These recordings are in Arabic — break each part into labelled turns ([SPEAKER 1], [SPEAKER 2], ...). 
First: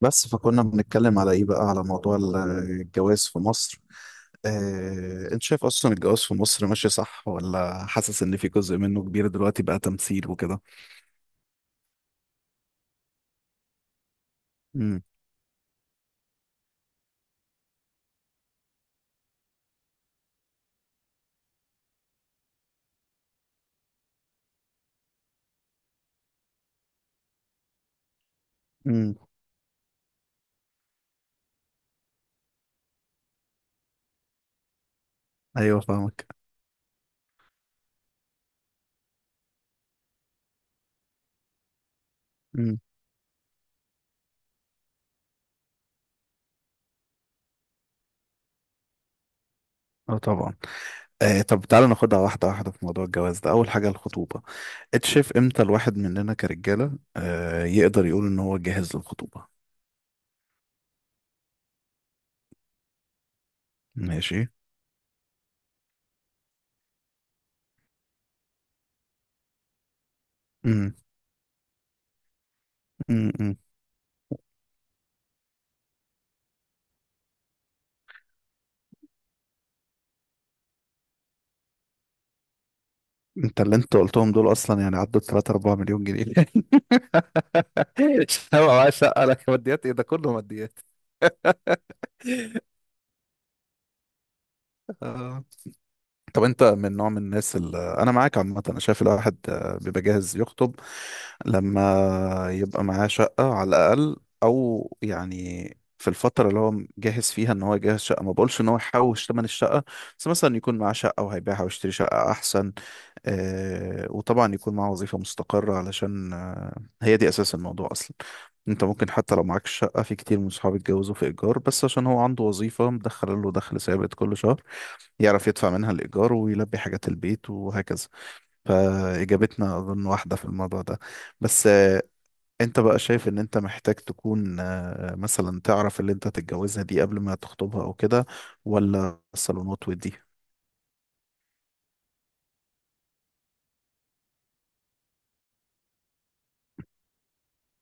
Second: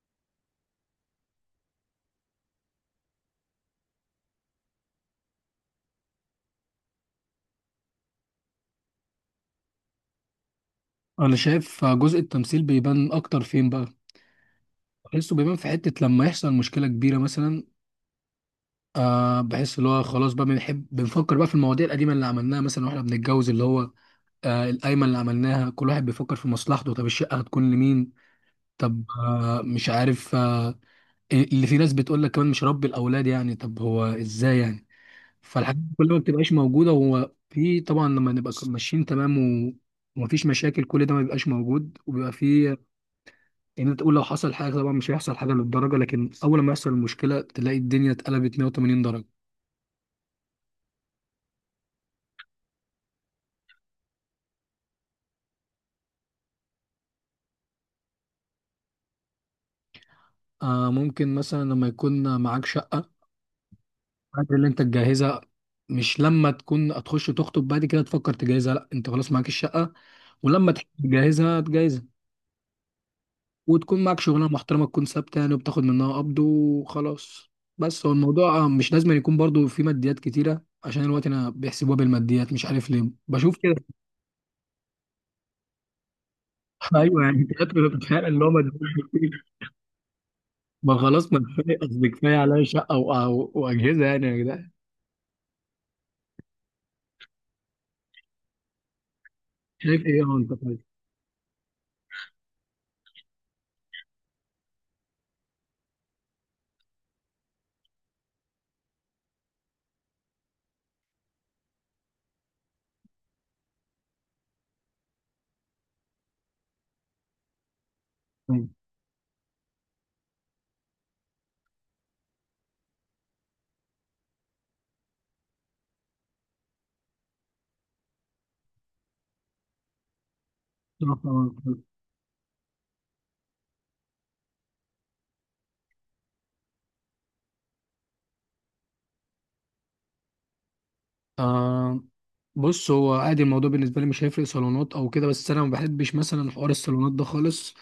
[SPEAKER 1] بس فكنا بنتكلم على ايه بقى، على موضوع الجواز في مصر. انت شايف اصلا الجواز في مصر ماشي صح، ولا حاسس ان في جزء منه كبير دلوقتي بقى تمثيل وكده؟
[SPEAKER 2] انا شايف جزء التمثيل بيبان اكتر فين بقى.
[SPEAKER 1] امم
[SPEAKER 2] بحسه بيبان في حتة لما يحصل مشكلة كبيرة مثلا. بحس اللي هو خلاص بقى بنحب بنفكر بقى في المواضيع القديمة اللي عملناها مثلا واحنا بنتجوز اللي هو القايمة اللي عملناها، كل واحد بيفكر في مصلحته. طب الشقة هتكون لمين؟ طب
[SPEAKER 1] امم
[SPEAKER 2] مش عارف. اللي في ناس بتقول لك كمان مش ربي الأولاد، يعني طب هو ازاي يعني؟ فالحاجات
[SPEAKER 1] ايوه،
[SPEAKER 2] دي كلها ما
[SPEAKER 1] فاهمك.
[SPEAKER 2] بتبقاش موجودة، هو في طبعا لما نبقى ماشيين تمام و- ومفيش مشاكل، كل ده ما بيبقاش موجود وبيبقى في.
[SPEAKER 1] امم
[SPEAKER 2] يعني انت تقول لو حصل حاجه، طبعا مش هيحصل حاجه للدرجه، لكن اول ما يحصل المشكله تلاقي الدنيا اتقلبت 180 درجه.
[SPEAKER 1] اه، طبعا. طب تعالى ناخدها واحده واحده. في موضوع الجواز ده، اول حاجه الخطوبه. انت شايف امتى الواحد مننا كرجاله يقدر يقول ان هو جاهز للخطوبه؟
[SPEAKER 2] آه ممكن مثلا لما يكون معاك شقه،
[SPEAKER 1] ماشي.
[SPEAKER 2] الحاجات اللي انت تجهزها. مش لما تكون هتخش تخطب بعد كده تفكر تجهزها، لا، انت خلاص معاك الشقه، ولما تحب
[SPEAKER 1] امم
[SPEAKER 2] تجهزها تجهزها.
[SPEAKER 1] أمم.
[SPEAKER 2] وتكون معاك شغلانه محترمه، تكون ثابته يعني وبتاخد منها قبض وخلاص. بس هو الموضوع مش لازم يكون برضو في ماديات كتيره، عشان الوقت انا بيحسبوها بالماديات، مش عارف ليه بشوف
[SPEAKER 1] انت
[SPEAKER 2] كده.
[SPEAKER 1] اللي انت قلتهم دول اصلا يعني عدوا 3 4 مليون جنيه.
[SPEAKER 2] ايوه يعني انت بتتخيل اللي هو
[SPEAKER 1] هو
[SPEAKER 2] مدفوع.
[SPEAKER 1] عايز اسالك ماديات ايه؟ ده كله ماديات.
[SPEAKER 2] ما خلاص، ما كفايه، قصدي كفايه عليا شقه واجهزه يعني يا جدعان.
[SPEAKER 1] آه. طب انت من نوع من الناس اللي انا معاك. عامه انا شايف الواحد بيبقى
[SPEAKER 2] شايف ايه هو
[SPEAKER 1] جاهز
[SPEAKER 2] انت؟
[SPEAKER 1] يخطب
[SPEAKER 2] طيب.
[SPEAKER 1] لما يبقى معاه شقه على الاقل، او يعني في الفتره اللي هو جاهز فيها ان هو يجهز شقه. ما بقولش ان هو يحوش ثمن الشقه، بس مثلا يكون معاه شقه وهيبيعها ويشتري شقه احسن. وطبعا يكون معاه وظيفه مستقره، علشان هي دي اساس الموضوع اصلا.
[SPEAKER 2] طيب.
[SPEAKER 1] انت ممكن حتى لو معاك شقة، في كتير من صحابي اتجوزوا في ايجار، بس عشان هو عنده وظيفة مدخل له دخل ثابت كل شهر يعرف يدفع منها الايجار ويلبي حاجات البيت وهكذا. فاجابتنا اظن واحدة في الموضوع ده.
[SPEAKER 2] طب-
[SPEAKER 1] بس
[SPEAKER 2] طب-
[SPEAKER 1] انت بقى شايف ان انت محتاج تكون مثلا تعرف اللي انت تتجوزها دي قبل ما تخطبها او كده، ولا الصالونات ودي؟
[SPEAKER 2] آه بص، هو عادي الموضوع بالنسبه لي، مش هيفرق صالونات او كده، بس انا ما بحبش مثلا حوار الصالونات ده خالص.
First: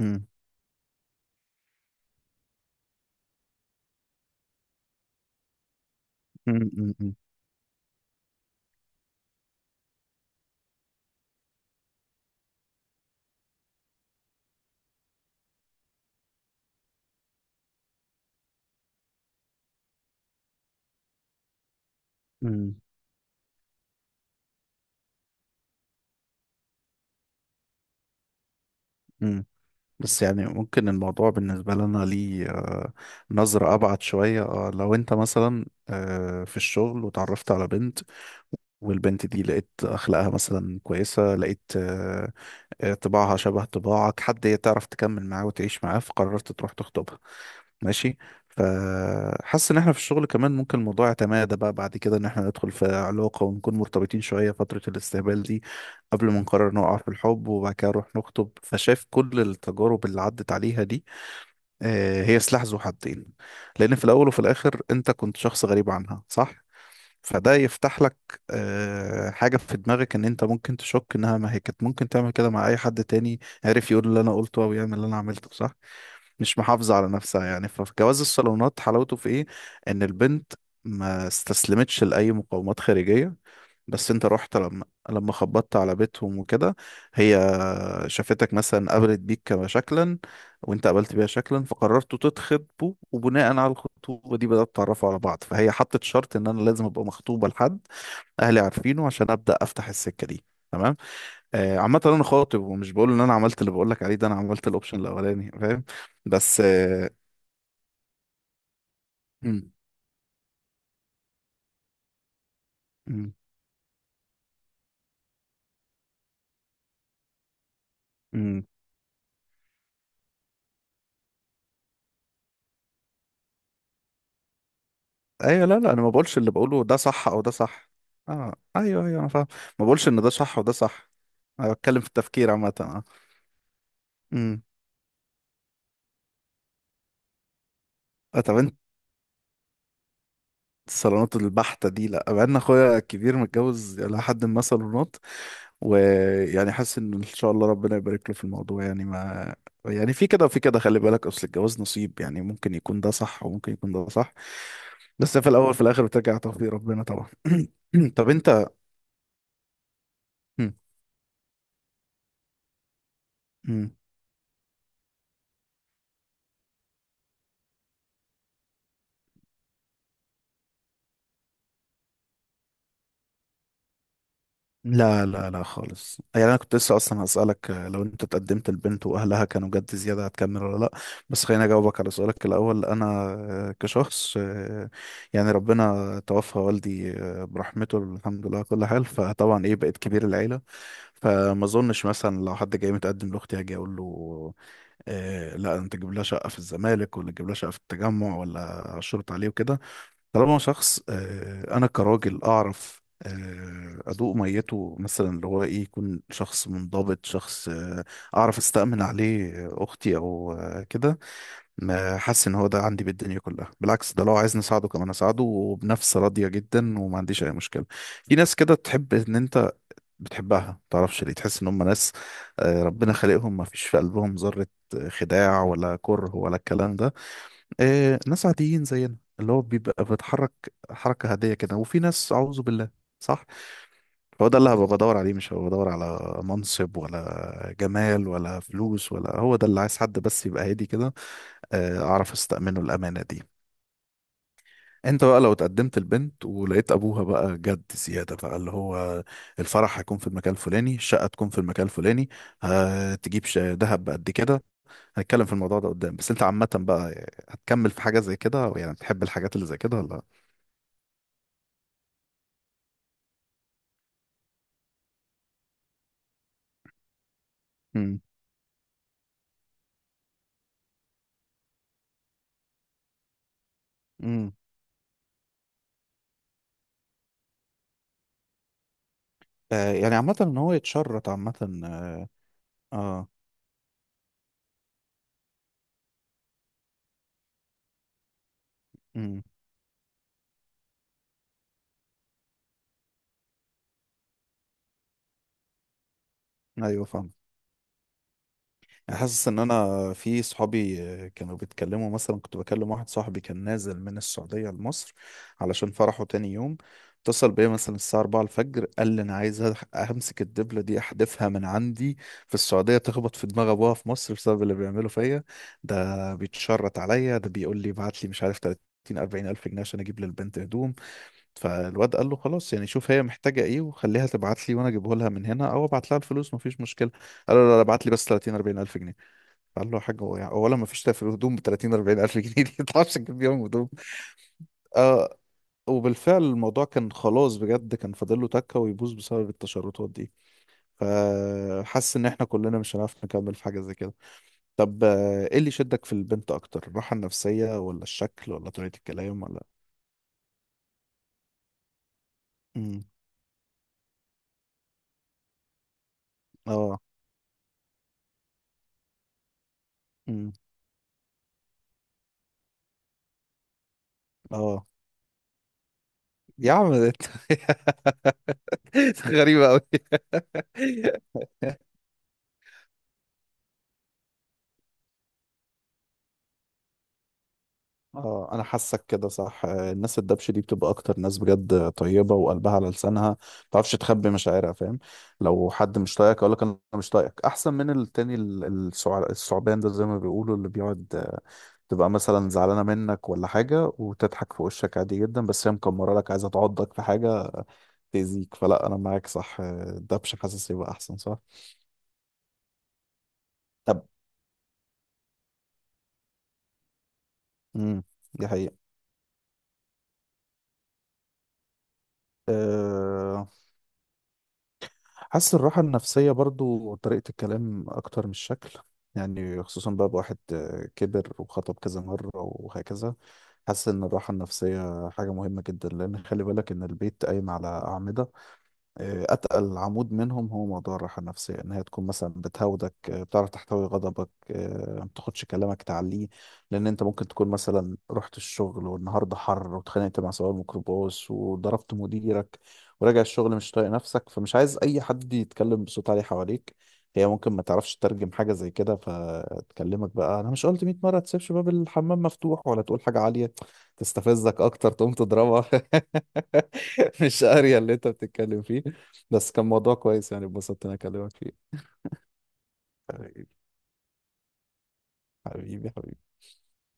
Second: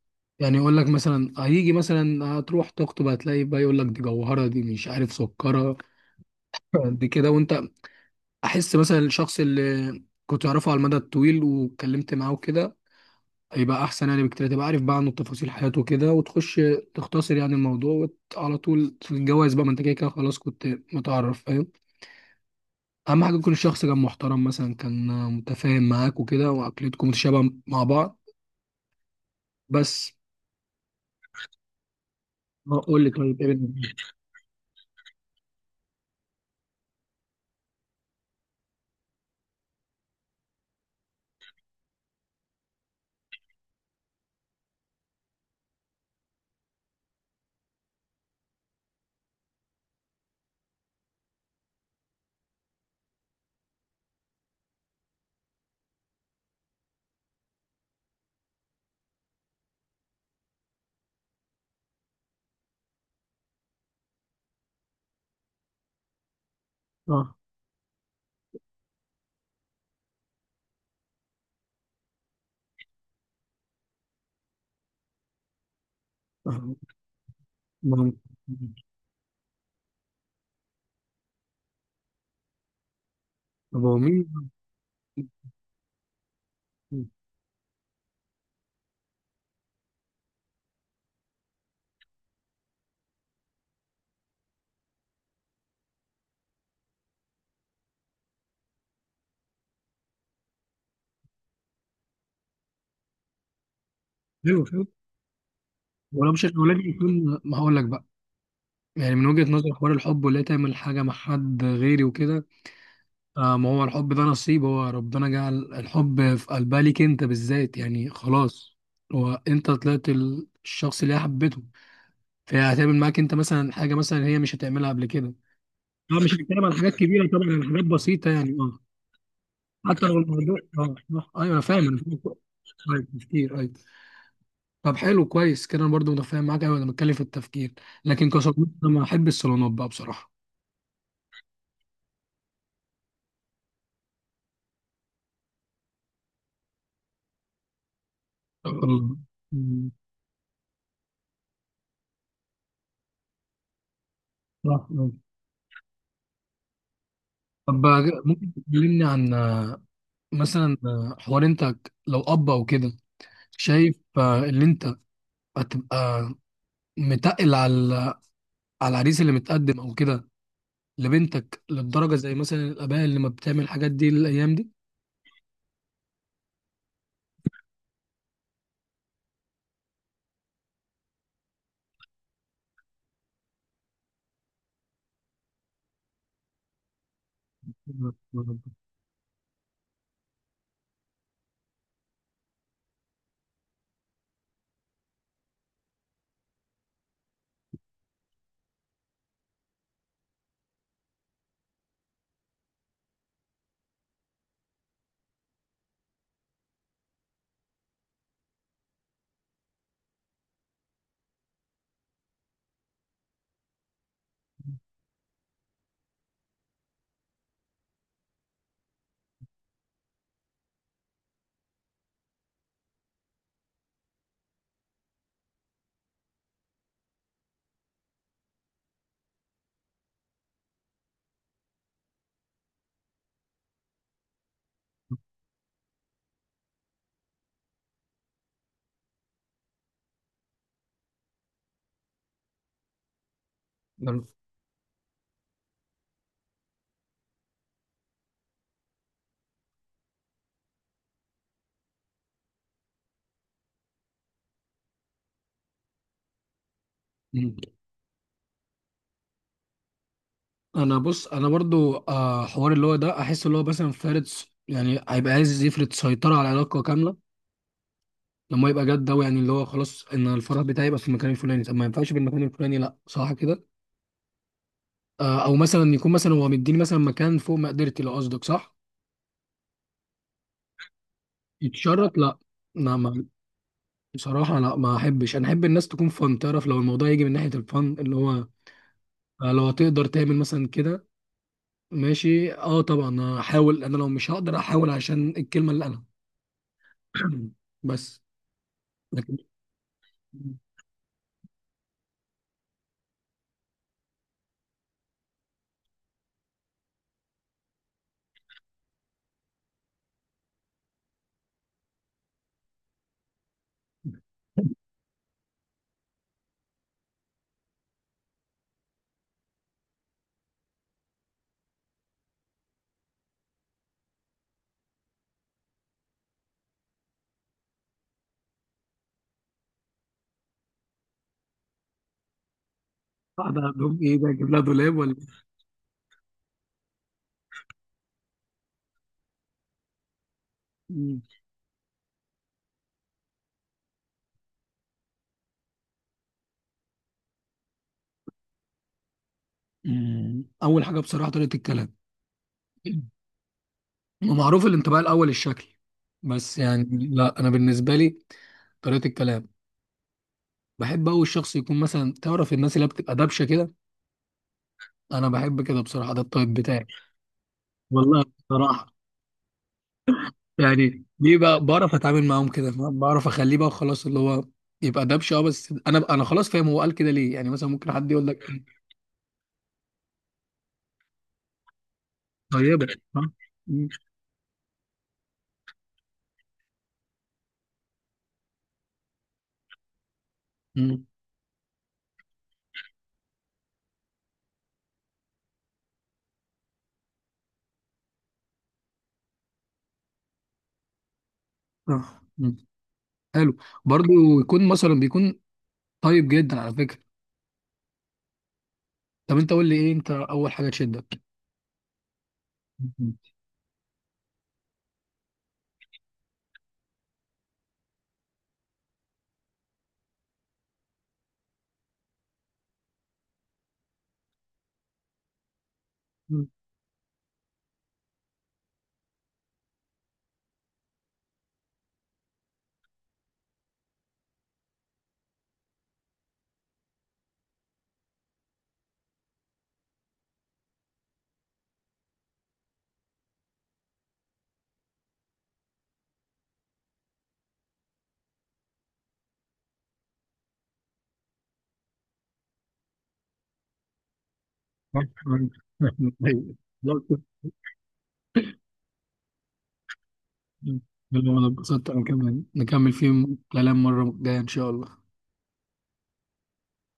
[SPEAKER 1] امم
[SPEAKER 2] يعني يقول لك مثلا، هيجي مثلا هتروح تخطب هتلاقي بقى يقول لك دي جوهره، دي مش عارف سكره، دي
[SPEAKER 1] امم
[SPEAKER 2] كده. وانت احس مثلا الشخص اللي كنت اعرفه على المدى الطويل واتكلمت معاه وكده يبقى احسن يعني بكتير، تبقى عارف بقى عنه تفاصيل حياته كده وتخش تختصر يعني الموضوع على طول في الجواز بقى، ما انت كده كده خلاص كنت متعرف، فاهم. اهم حاجه يكون الشخص كان محترم مثلا، كان متفاهم معاك وكده، وعقليتكم متشابهه مع بعض.
[SPEAKER 1] امم
[SPEAKER 2] بس.
[SPEAKER 1] بس يعني ممكن الموضوع بالنسبة لنا ليه
[SPEAKER 2] ما اقول لك طيب ايه
[SPEAKER 1] نظرة أبعد شوية. لو أنت مثلا في الشغل وتعرفت على بنت، والبنت دي لقيت اخلاقها مثلا كويسه، لقيت طباعها شبه طباعك، حد هي تعرف تكمل معاه وتعيش معاه، فقررت تروح تخطبها. ماشي. فحاسس ان احنا في الشغل كمان ممكن الموضوع يتمادى بقى بعد كده، ان احنا ندخل في علاقه ونكون مرتبطين شويه فتره الاستقبال دي قبل ما نقرر نقع في الحب، وبعد كده نروح نخطب. فشايف كل التجارب اللي عدت عليها دي هي سلاح ذو حدين، لان في الاول وفي الاخر انت كنت شخص غريب عنها، صح؟
[SPEAKER 2] اه.
[SPEAKER 1] فده يفتح لك حاجة في دماغك ان انت ممكن تشك انها، ما هي كانت ممكن تعمل كده مع اي حد تاني، عارف، يقول اللي انا قلته او يعمل اللي انا عملته، صح؟ مش
[SPEAKER 2] آه،
[SPEAKER 1] محافظة على نفسها يعني.
[SPEAKER 2] ما هو،
[SPEAKER 1] فجواز الصالونات حلاوته في ايه؟ ان البنت ما استسلمتش لأي مقاومات خارجية.
[SPEAKER 2] طب هو
[SPEAKER 1] بس انت
[SPEAKER 2] مين.
[SPEAKER 1] رحت لما خبطت على بيتهم وكده، هي شافتك مثلا، قابلت بيك كما شكلا، وانت قابلت بيها شكلا، فقررتوا تتخطبوا، وبناء على الخطوبة دي بدأت تعرفوا على بعض. فهي حطت شرط ان انا لازم ابقى مخطوبة لحد اهلي عارفينه عشان ابدأ افتح السكة دي. تمام. آه، عامة انا خاطب، ومش بقول ان انا عملت اللي بقول لك عليه ده. انا
[SPEAKER 2] حلو
[SPEAKER 1] عملت
[SPEAKER 2] حلو.
[SPEAKER 1] الاوبشن الاولاني، فاهم.
[SPEAKER 2] ولو مش
[SPEAKER 1] بس
[SPEAKER 2] الولاد يكون ما هقول لك بقى يعني من وجهه نظر حوار الحب، ولا تعمل حاجه مع حد غيري وكده.
[SPEAKER 1] م-
[SPEAKER 2] آه ما هو الحب ده نصيب، هو ربنا جعل الحب في قلبها ليك انت بالذات يعني
[SPEAKER 1] م-
[SPEAKER 2] خلاص. هو انت طلعت الشخص اللي هي حبته، فهي هتعمل معاك انت مثلا حاجه مثلا هي مش هتعملها قبل كده.
[SPEAKER 1] ايوه، لا لا، انا ما
[SPEAKER 2] اه مش
[SPEAKER 1] بقولش اللي
[SPEAKER 2] هتكلم عن
[SPEAKER 1] بقوله
[SPEAKER 2] حاجات
[SPEAKER 1] ده
[SPEAKER 2] كبيره
[SPEAKER 1] صح او
[SPEAKER 2] طبعا،
[SPEAKER 1] ده
[SPEAKER 2] عن حاجات
[SPEAKER 1] صح.
[SPEAKER 2] بسيطه يعني
[SPEAKER 1] اه
[SPEAKER 2] اه.
[SPEAKER 1] ايوه، ايوه، انا فاهم. ما
[SPEAKER 2] حتى
[SPEAKER 1] بقولش
[SPEAKER 2] لو
[SPEAKER 1] ان ده
[SPEAKER 2] الموضوع
[SPEAKER 1] صح وده
[SPEAKER 2] اه.
[SPEAKER 1] صح.
[SPEAKER 2] آه، ايوه انا
[SPEAKER 1] انا
[SPEAKER 2] فاهم انا
[SPEAKER 1] بتكلم في
[SPEAKER 2] فاهم.
[SPEAKER 1] التفكير عامه، اه.
[SPEAKER 2] طيب تفكير، ايوه.
[SPEAKER 1] امم
[SPEAKER 2] طب حلو، كويس كده، انا برضو متفاهم معاك، ايوه انا بتكلم في التفكير. لكن
[SPEAKER 1] طب
[SPEAKER 2] كصديق
[SPEAKER 1] انت،
[SPEAKER 2] انا ما احب الصالونات بقى بصراحه.
[SPEAKER 1] الصالونات البحتة دي لا، بقى ان اخويا الكبير متجوز الى حد ما صالونات، ويعني حاسس ان ان شاء الله ربنا يبارك له في الموضوع يعني،
[SPEAKER 2] الله.
[SPEAKER 1] ما
[SPEAKER 2] مم.
[SPEAKER 1] يعني في كده وفي كده. خلي بالك اصل الجواز نصيب يعني، ممكن يكون ده صح وممكن يكون ده صح،
[SPEAKER 2] صح آه.
[SPEAKER 1] بس في الاول في الاخر بترجع توفيق ربنا طبعا.
[SPEAKER 2] طب
[SPEAKER 1] طب
[SPEAKER 2] ممكن
[SPEAKER 1] انت.
[SPEAKER 2] تكلمني عن
[SPEAKER 1] مم.
[SPEAKER 2] مثلا حوار انت لو اب او كده،
[SPEAKER 1] مم.
[SPEAKER 2] شايف ان انت هتبقى متقل على على العريس اللي متقدم او كده لبنتك للدرجه، زي مثلا الاباء اللي ما بتعمل الحاجات دي الايام دي.
[SPEAKER 1] لا لا لا، خالص. يعني انا كنت لسه اصلا هسألك، لو انت اتقدمت لبنت واهلها كانوا جد زيادة، هتكمل ولا لا؟ بس خليني اجاوبك على سؤالك الاول. انا كشخص يعني ربنا توفى والدي برحمته، الحمد لله على كل حال. فطبعا ايه، بقيت كبير العيلة. فما اظنش مثلا لو حد جاي متقدم لاختي هاجي اقول له لا، انت تجيب لها شقة في الزمالك، ولا تجيب لها شقة في التجمع، ولا اشرط عليه وكده. طالما شخص انا كراجل اعرف ادوق ميته مثلا، اللي هو ايه، يكون شخص منضبط، شخص اعرف استأمن عليه اختي او كده، ما حاسس ان هو ده عندي بالدنيا كلها. بالعكس، ده لو عايزني اساعده كمان اساعده وبنفس راضية جدا، وما عنديش اي مشكلة. في ناس كده تحب ان انت بتحبها ما تعرفش ليه، تحس ان هم ناس ربنا خلقهم ما فيش في قلبهم ذرة خداع ولا كره ولا الكلام ده. ناس عاديين زينا، اللي هو بيبقى بيتحرك حركة عادية كده، وفي ناس أعوذ بالله. صح. هو ده اللي هبقى بدور عليه، مش هبقى بدور على منصب ولا جمال ولا فلوس، ولا. هو ده اللي عايز، حد بس يبقى هادي كده، أعرف أستأمنه الأمانة دي. انت بقى لو اتقدمت البنت ولقيت ابوها بقى جد زياده بقى، اللي هو الفرح هيكون في المكان الفلاني، الشقه تكون في المكان الفلاني، هتجيب دهب بقد كده، هنتكلم في الموضوع ده قدام، بس انت عامه بقى
[SPEAKER 2] مم.
[SPEAKER 1] هتكمل في حاجه زي كده؟ يعني بتحب الحاجات اللي زي كده ولا؟
[SPEAKER 2] انا بص، انا برضو حوار اللي هو ده، احس اللي هو مثلا فارض، يعني هيبقى عايز يفرض سيطره على العلاقه كامله.
[SPEAKER 1] امم
[SPEAKER 2] لما يبقى جد ده يعني اللي هو خلاص ان الفرح بتاعي يبقى في المكان الفلاني، طب ما ينفعش بالمكان الفلاني، لا صح كده.
[SPEAKER 1] امم
[SPEAKER 2] آه، او مثلا يكون مثلا هو مديني مثلا مكان فوق مقدرتي، لو قصدك صح.
[SPEAKER 1] يعني عامة ان هو يتشرط، عامة.
[SPEAKER 2] يتشرط
[SPEAKER 1] اه.
[SPEAKER 2] لا. لا ما،
[SPEAKER 1] آه.
[SPEAKER 2] بصراحة لا، ما احبش. انا احب الناس تكون فن، تعرف لو الموضوع يجي من ناحية الفن اللي هو
[SPEAKER 1] امم
[SPEAKER 2] لو هتقدر تعمل مثلا كده، ماشي اه طبعا هحاول، انا لو مش هقدر احاول عشان الكلمة اللي انا
[SPEAKER 1] ايوه، فاهم.
[SPEAKER 2] بس.
[SPEAKER 1] يعني
[SPEAKER 2] لكن
[SPEAKER 1] حاسس ان انا في صحابي كانوا بيتكلموا. مثلا كنت بكلم واحد صاحبي كان نازل من السعودية لمصر علشان فرحه تاني يوم. اتصل بيا مثلا الساعة 4 الفجر، قال لي انا عايز امسك الدبلة دي احدفها من عندي في السعودية، تخبط في دماغ ابوها في مصر بسبب اللي بيعمله فيا. ده بيتشرط عليا، ده بيقول لي ابعت لي، مش عارف، 30 40 الف جنيه عشان اجيب للبنت هدوم. فالواد قال له خلاص، يعني شوف هي محتاجة ايه وخليها تبعت لي وانا اجيبه لها من هنا، او ابعت لها الفلوس، مفيش مشكلة. قال له لا لا، ابعت لي بس 30 40 الف جنيه. قال له يا حاج، هو يعني اولا مفيش في الهدوم ب 30 40 الف جنيه دي، ما تعرفش تجيب
[SPEAKER 2] واحدة
[SPEAKER 1] بيهم هدوم.
[SPEAKER 2] عندهم ايه بقى، اجيب لها دولاب ولا
[SPEAKER 1] آه
[SPEAKER 2] إيه؟
[SPEAKER 1] وبالفعل الموضوع كان خلاص بجد، كان فاضل له تكة ويبوظ بسبب التشرطات دي.
[SPEAKER 2] مم.
[SPEAKER 1] فحس ان احنا كلنا مش هنعرف نكمل في حاجة زي كده. طب ايه اللي شدك في البنت اكتر، الراحة النفسية ولا الشكل ولا طريقة الكلام ولا؟
[SPEAKER 2] مم. اول حاجة بصراحة طريقة الكلام،
[SPEAKER 1] امم
[SPEAKER 2] ومعروف الانطباع الاول الشكل، بس
[SPEAKER 1] اه.
[SPEAKER 2] يعني لا انا بالنسبة لي طريقة الكلام.
[SPEAKER 1] امم
[SPEAKER 2] بحب أوي الشخص يكون مثلا، تعرف الناس اللي بتبقى دبشة كده،
[SPEAKER 1] اه.
[SPEAKER 2] أنا بحب كده بصراحة، ده الطيب
[SPEAKER 1] يا
[SPEAKER 2] بتاعي
[SPEAKER 1] عم ده انت.
[SPEAKER 2] والله بصراحة.
[SPEAKER 1] غريبة أوي.
[SPEAKER 2] يعني ليه بقى؟ بعرف أتعامل معاهم كده، بعرف أخليه بقى خلاص اللي هو يبقى دبشة. أه بس أنا خلاص فاهم، هو قال كده ليه يعني مثلا؟ ممكن حد يقول لك
[SPEAKER 1] اه، انا حاسك كده صح. الناس الدبش دي بتبقى اكتر ناس بجد طيبة، وقلبها
[SPEAKER 2] طيبة.
[SPEAKER 1] على
[SPEAKER 2] ها؟
[SPEAKER 1] لسانها، ما
[SPEAKER 2] مم.
[SPEAKER 1] تعرفش تخبي مشاعرها، فاهم. لو حد مش طايقك اقول لك انا مش طايقك، احسن من التاني الثعبان ده، زي ما بيقولوا، اللي
[SPEAKER 2] مم.
[SPEAKER 1] بيقعد تبقى مثلا زعلانة منك ولا حاجة وتضحك في وشك عادي جدا، بس هي مكمرة لك، عايزة تعضك في حاجة، تأذيك. فلا، انا معاك، صح. الدبش حاسس يبقى احسن، صح.
[SPEAKER 2] آه. مم. حلو.
[SPEAKER 1] طب.
[SPEAKER 2] برضو يكون مثلا بيكون طيب جدا على فكرة.
[SPEAKER 1] امم دي حقيقة.
[SPEAKER 2] طب أنت قول لي إيه أنت أول حاجة تشدك؟
[SPEAKER 1] أه، حاسس الراحة النفسية برضو، طريقة الكلام أكتر من الشكل. يعني خصوصا بقى بواحد كبر وخطب كذا مرة وهكذا، حاسس إن الراحة النفسية حاجة مهمة جدا. لأن
[SPEAKER 2] مم.
[SPEAKER 1] خلي
[SPEAKER 2] مم.
[SPEAKER 1] بالك إن البيت قايم على أعمدة، اتقل عمود منهم هو موضوع الراحه النفسيه، ان هي تكون مثلا بتهودك، بتعرف تحتوي غضبك، ما تاخدش كلامك تعليه. لان انت ممكن تكون مثلا رحت الشغل، والنهارده حر واتخانقت مع سواق الميكروباص وضربت مديرك، وراجع الشغل مش طايق نفسك، فمش عايز اي حد يتكلم بصوت عالي حواليك. هي ممكن ما تعرفش تترجم حاجه زي كده، فتكلمك بقى، انا مش قلت 100 مره تسيبش باب الحمام مفتوح، ولا تقول حاجه عاليه تستفزك اكتر، تقوم تضربها. مش قاريه اللي انت بتتكلم فيه. بس كان موضوع كويس يعني، اتبسطت إن انا اكلمك
[SPEAKER 2] حلو، انا
[SPEAKER 1] فيه.
[SPEAKER 2] اتبسطت، انا كمان نكمل فيه
[SPEAKER 1] حبيبي.
[SPEAKER 2] كلام مرة جاية ان شاء الله.
[SPEAKER 1] حبيبي.